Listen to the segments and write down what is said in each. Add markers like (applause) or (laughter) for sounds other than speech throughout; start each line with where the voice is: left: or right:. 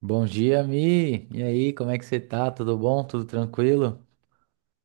right: Bom dia, Mi. E aí, como é que você tá? Tudo bom? Tudo tranquilo?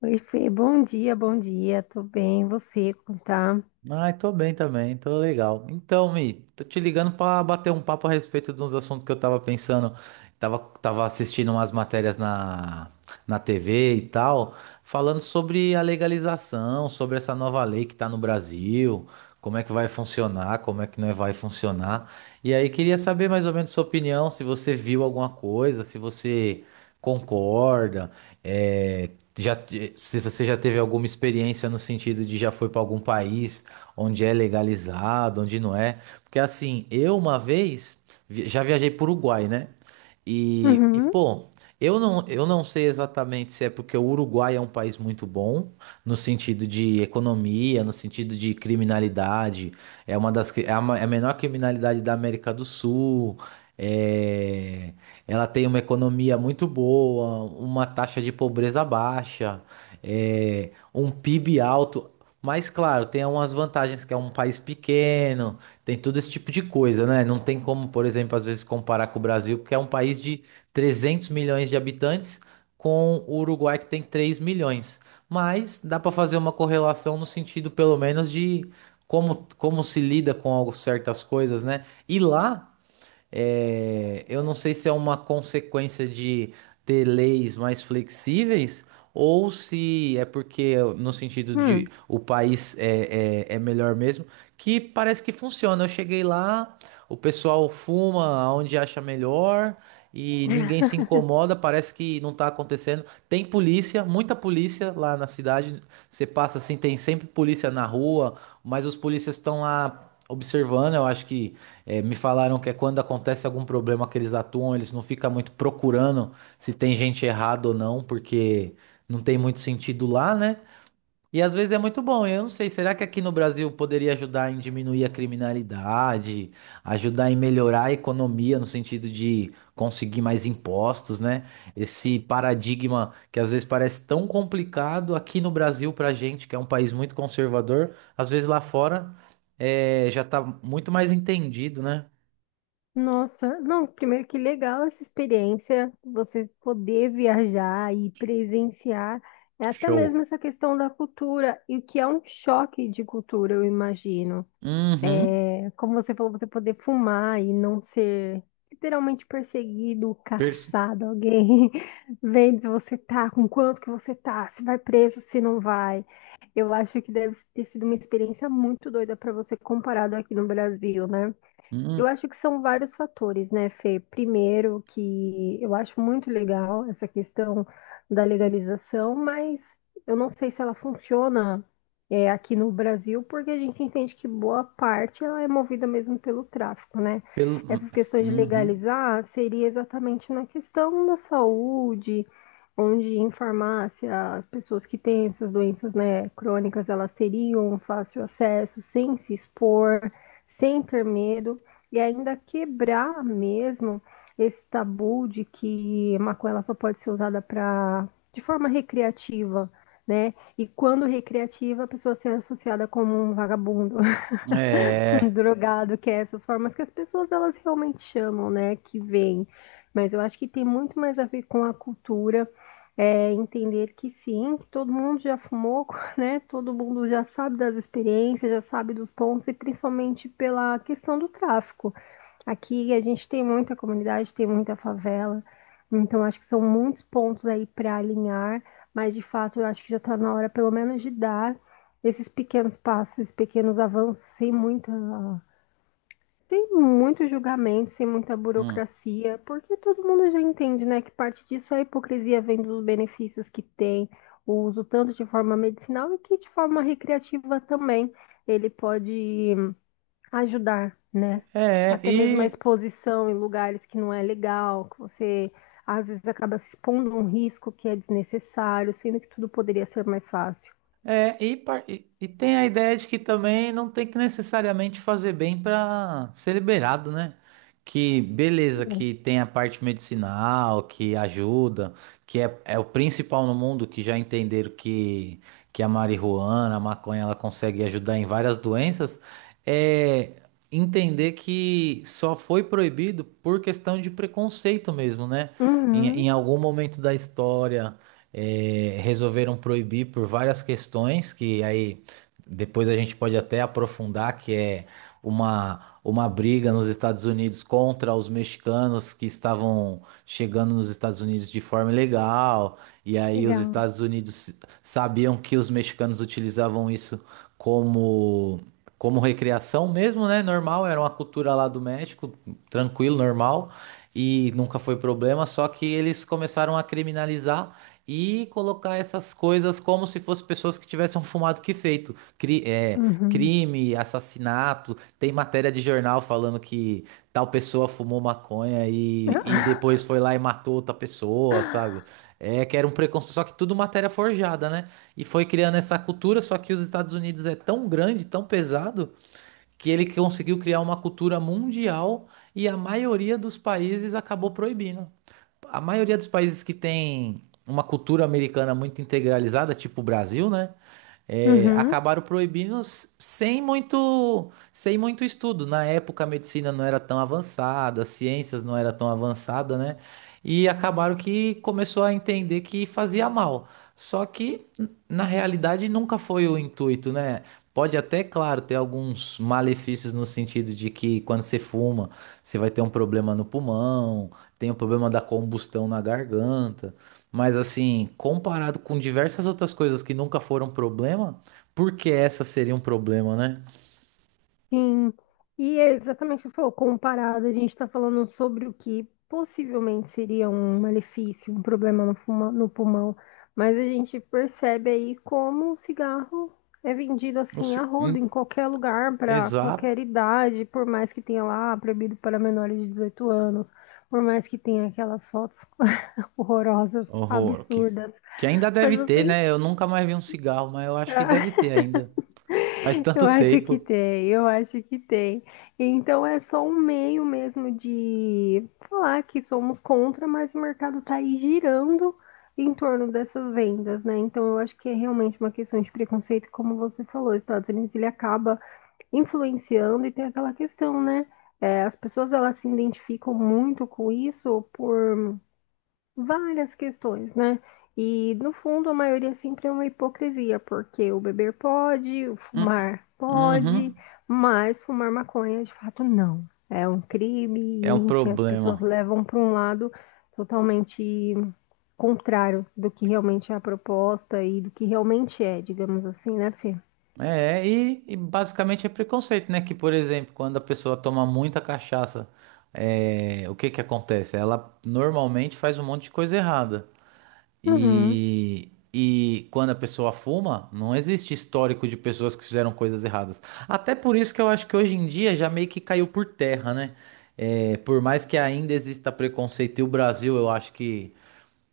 left: Oi, Fê, bom dia, tô bem, você, como tá?
right: Ai, tô bem também, tô legal. Então, Mi, tô te ligando pra bater um papo a respeito de uns assuntos que eu tava pensando. Tava assistindo umas matérias na TV e tal, falando sobre a legalização, sobre essa nova lei que tá no Brasil, como é que vai funcionar, como é que não é, vai funcionar. E aí, queria saber mais ou menos sua opinião, se você viu alguma coisa, se você concorda, é, já, se você já teve alguma experiência no sentido de já foi pra algum país onde é legalizado, onde não é. Porque assim, eu uma vez já viajei para o Uruguai, né? E
left: Uhum,
right: pô, eu não sei exatamente se é porque o Uruguai é um país muito bom, no sentido de economia, no sentido de criminalidade, é uma das, cri- é a, ma- é a menor criminalidade da América do Sul. É, ela tem uma economia muito boa, uma taxa de pobreza baixa, é, um PIB alto. Mas claro, tem algumas vantagens que é um país pequeno, tem todo esse tipo de coisa, né? Não tem como, por exemplo, às vezes comparar com o Brasil, porque é um país de 300 milhões de habitantes, com o Uruguai que tem 3 milhões. Mas dá para fazer uma correlação no sentido, pelo menos, de como se lida com certas coisas, né? E lá é, eu não sei se é uma consequência de ter leis mais flexíveis ou se é porque, no sentido de
left: hum.
right: o país é melhor mesmo, que parece que funciona. Eu cheguei lá, o pessoal fuma onde acha melhor e ninguém se
left: (laughs)
right: incomoda, parece que não tá acontecendo. Tem polícia, muita polícia lá na cidade. Você passa assim, tem sempre polícia na rua, mas os polícias estão lá observando. Eu acho que. É, me falaram que é quando acontece algum problema que eles atuam, eles não ficam muito procurando se tem gente errada ou não, porque não tem muito sentido lá, né? E às vezes é muito bom. Eu não sei, será que aqui no Brasil poderia ajudar em diminuir a criminalidade, ajudar em melhorar a economia no sentido de conseguir mais impostos, né? Esse paradigma que às vezes parece tão complicado aqui no Brasil pra gente, que é um país muito conservador, às vezes lá fora é, já tá muito mais entendido, né?
left: Nossa, não, primeiro que legal essa experiência, você poder viajar e presenciar, é até
right: Show.
left: mesmo essa questão da cultura, e o que é um choque de cultura, eu imagino.
right: Uhum.
left: É, como você falou, você poder fumar e não ser literalmente perseguido,
right: Pers-
left: caçado, alguém (laughs) vendo se você tá, com quanto que você tá, se vai preso, se não vai. Eu acho que deve ter sido uma experiência muito doida para você comparado aqui no Brasil, né? Eu
right: Uhum.
left: acho que são vários fatores, né, Fê? Primeiro, que eu acho muito legal essa questão da legalização, mas eu não sei se ela funciona, é, aqui no Brasil, porque a gente entende que boa parte ela é movida mesmo pelo tráfico, né?
right: pelo... hum,
left: Essas questões de
right: Uhum.
left: legalizar seria exatamente na questão da saúde, onde em farmácia as pessoas que têm essas doenças, né, crônicas, elas teriam fácil acesso, sem se expor, sem ter medo. E ainda quebrar mesmo esse tabu de que maconha ela só pode ser usada para de forma recreativa, né? E quando recreativa, a pessoa ser associada como um vagabundo, (laughs) um
right: É.
left: drogado, que é essas formas que as pessoas elas realmente chamam, né? Que vem. Mas eu acho que tem muito mais a ver com a cultura, é, entender que sim, que todo mundo já fumou, (laughs) né? Todo mundo já sabe das experiências, já sabe dos pontos, e principalmente pela questão do tráfico. Aqui a gente tem muita comunidade, tem muita favela, então acho que são muitos pontos aí para alinhar, mas de fato eu acho que já está na hora, pelo menos, de dar esses pequenos passos, esses pequenos avanços, sem muita, sem muito julgamento, sem muita
right: Hum.
left: burocracia, porque todo mundo já entende, né, que parte disso é a hipocrisia vem dos benefícios que tem, o uso tanto de forma medicinal e que de forma recreativa também. Ele pode ajudar, né?
right: É,
left: Até mesmo a
right: e
left: exposição em lugares que não é legal, que você às vezes acaba se expondo a um risco que é desnecessário, sendo que tudo poderia ser mais fácil.
right: e tem a ideia de que também não tem que necessariamente fazer bem para ser liberado, né? Que beleza, que tem a parte medicinal, que ajuda, que é o principal no mundo, que já entenderam que a marihuana, a maconha, ela consegue ajudar em várias doenças, é entender que só foi proibido por questão de preconceito mesmo, né? Em,
left: Uhum,
right: em algum momento da história resolveram proibir por várias questões, que aí depois a gente pode até aprofundar, que é uma briga nos Estados Unidos contra os mexicanos que estavam chegando nos Estados Unidos de forma ilegal, e aí os
left: legal.
right: Estados Unidos sabiam que os mexicanos utilizavam isso como como recreação mesmo, né? Normal, era uma cultura lá do México, tranquilo, normal, e nunca foi problema, só que eles começaram a criminalizar e colocar essas coisas como se fossem pessoas que tivessem um fumado que feito.
left: Uhum.
right: Crime, assassinato. Tem matéria de jornal falando que tal pessoa fumou maconha e depois foi lá e matou outra pessoa, sabe?
left: (laughs)
right: É que era um preconceito. Só que tudo matéria forjada, né? E foi criando essa cultura. Só que os Estados Unidos é tão grande, tão pesado, que ele conseguiu criar uma cultura mundial e a maioria dos países acabou proibindo. A maioria dos países que tem uma cultura americana muito integralizada, tipo o Brasil, né? É,
left: Uhum.
right: acabaram proibindo sem muito estudo. Na época, a medicina não era tão avançada, as ciências não era tão avançada, né? E acabaram que começou a entender que fazia mal. Só que, na realidade, nunca foi o intuito, né? Pode até, claro, ter alguns malefícios no sentido de que quando você fuma você vai ter um problema no pulmão, tem o problema da combustão na garganta. Mas assim, comparado com diversas outras coisas que nunca foram problema, por que essa seria um problema, né?
left: Sim, e é exatamente o que você falou, comparado, a gente está falando sobre o que possivelmente seria um malefício, um problema no, fuma- no pulmão, mas a gente percebe aí como o cigarro é vendido
right: Não
left: assim a
right: sei.
left: rodo, em qualquer lugar, para qualquer
right: Exato.
left: idade, por mais que tenha lá proibido para menores de 18 anos, por mais que tenha aquelas fotos (laughs) horrorosas,
right: Horror.
left: absurdas,
right: Que ainda
left: mas
right: deve ter,
left: você
right: né? Eu nunca mais vi um cigarro, mas eu acho que deve ter ainda. Faz
left: Eu
right: tanto
left: acho que
right: tempo.
left: tem, eu acho que tem. Então é só um meio mesmo de falar que somos contra, mas o mercado está aí girando em torno dessas vendas, né? Então eu acho que é realmente uma questão de preconceito, como você falou, os Estados Unidos ele acaba influenciando e tem aquela questão, né? É, as pessoas elas se identificam muito com isso por várias questões, né? E no fundo, a maioria sempre é uma hipocrisia, porque o beber pode, o
right: Hum,
left: fumar pode,
right: uhum.
left: mas fumar maconha de fato não. É um crime,
right: É
left: e,
right: um
left: enfim, as pessoas
right: problema.
left: levam para um lado totalmente contrário do que realmente é a proposta e do que realmente é, digamos assim, né, Fê?
right: E basicamente é preconceito, né? Que, por exemplo, quando a pessoa toma muita cachaça, o que que acontece? Ela normalmente faz um monte de coisa errada.
left: Uhum,
right: E quando a pessoa fuma, não existe histórico de pessoas que fizeram coisas erradas. Até por isso que eu acho que hoje em dia já meio que caiu por terra, né? É, por mais que ainda exista preconceito, e o Brasil, eu acho que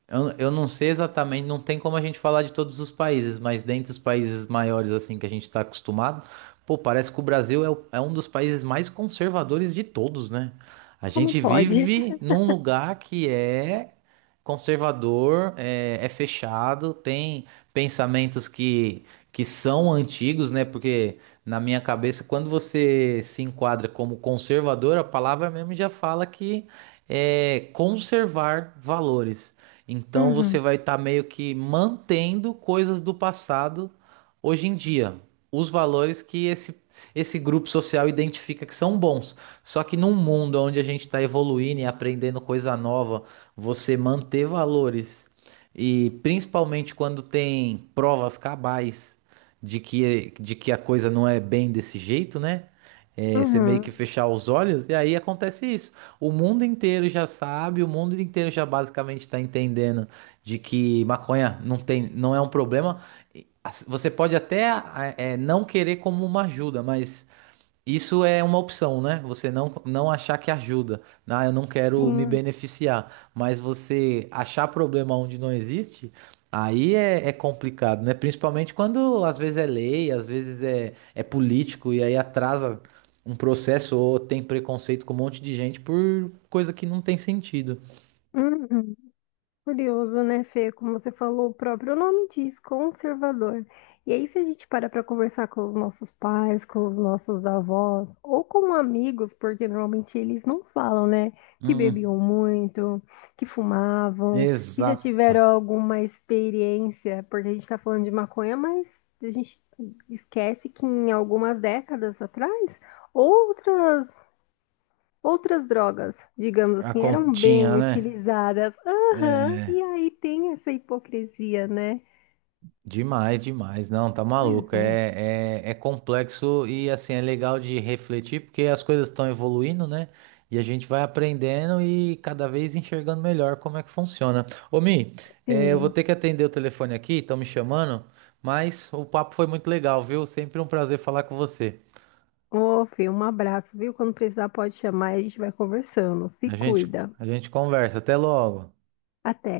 right: eu não sei exatamente, não tem como a gente falar de todos os países, mas dentre os países maiores assim que a gente está acostumado, pô, parece que o Brasil é um dos países mais conservadores de todos, né? A
left: como
right: gente
left: pode?
right: vive num lugar que é conservador, é fechado, tem pensamentos que são antigos, né? Porque na minha cabeça, quando você se enquadra como conservador, a palavra mesmo já fala que é conservar valores. Então você
left: Uhum,
right: vai estar meio que mantendo coisas do passado hoje em dia, os valores que esse grupo social identifica que são bons. Só que num mundo onde a gente está evoluindo e aprendendo coisa nova, você manter valores e principalmente quando tem provas cabais de que a coisa não é bem desse jeito, né? É, você meio que
left: uhum,
right: fechar os olhos e aí acontece isso. O mundo inteiro já sabe, o mundo inteiro já basicamente está entendendo de que maconha não tem, não é um problema. E, assim, você pode até não querer como uma ajuda, mas isso é uma opção, né? Você não achar que ajuda. Ah, eu não quero me
left: sim,
right: beneficiar. Mas você achar problema onde não existe, aí é complicado, né? Principalmente quando às vezes é lei, às vezes é político, e aí atrasa um processo ou tem preconceito com um monte de gente por coisa que não tem sentido.
left: uhum. Curioso, né, Fê? Como você falou, o próprio nome diz, conservador. E aí, se a gente para conversar com os nossos pais, com os nossos avós, ou com amigos, porque normalmente eles não falam, né, que
right: Hum,
left: bebiam muito, que fumavam, que já
right: exata.
left: tiveram alguma experiência, porque a gente está falando de maconha, mas a gente esquece que em algumas décadas atrás, outras Outras drogas, digamos
right: A
left: assim, eram bem
right: continha, né?
left: utilizadas. Aham,
right: É.
left: e aí tem essa hipocrisia, né?
right: Demais, demais. Não, tá
left: Pois
right: maluco.
left: é,
right: É complexo e assim é legal de refletir porque as coisas estão evoluindo, né? E a gente vai aprendendo e cada vez enxergando melhor como é que funciona. Ô, Mi, eu vou
left: sim.
right: ter que atender o telefone aqui, estão me chamando, mas o papo foi muito legal, viu? Sempre um prazer falar com você.
left: Ô, Fê, um abraço, viu? Quando precisar, pode chamar e a gente vai conversando. Se
right: A gente,
left: cuida.
right: a gente conversa. Até logo.
left: Até.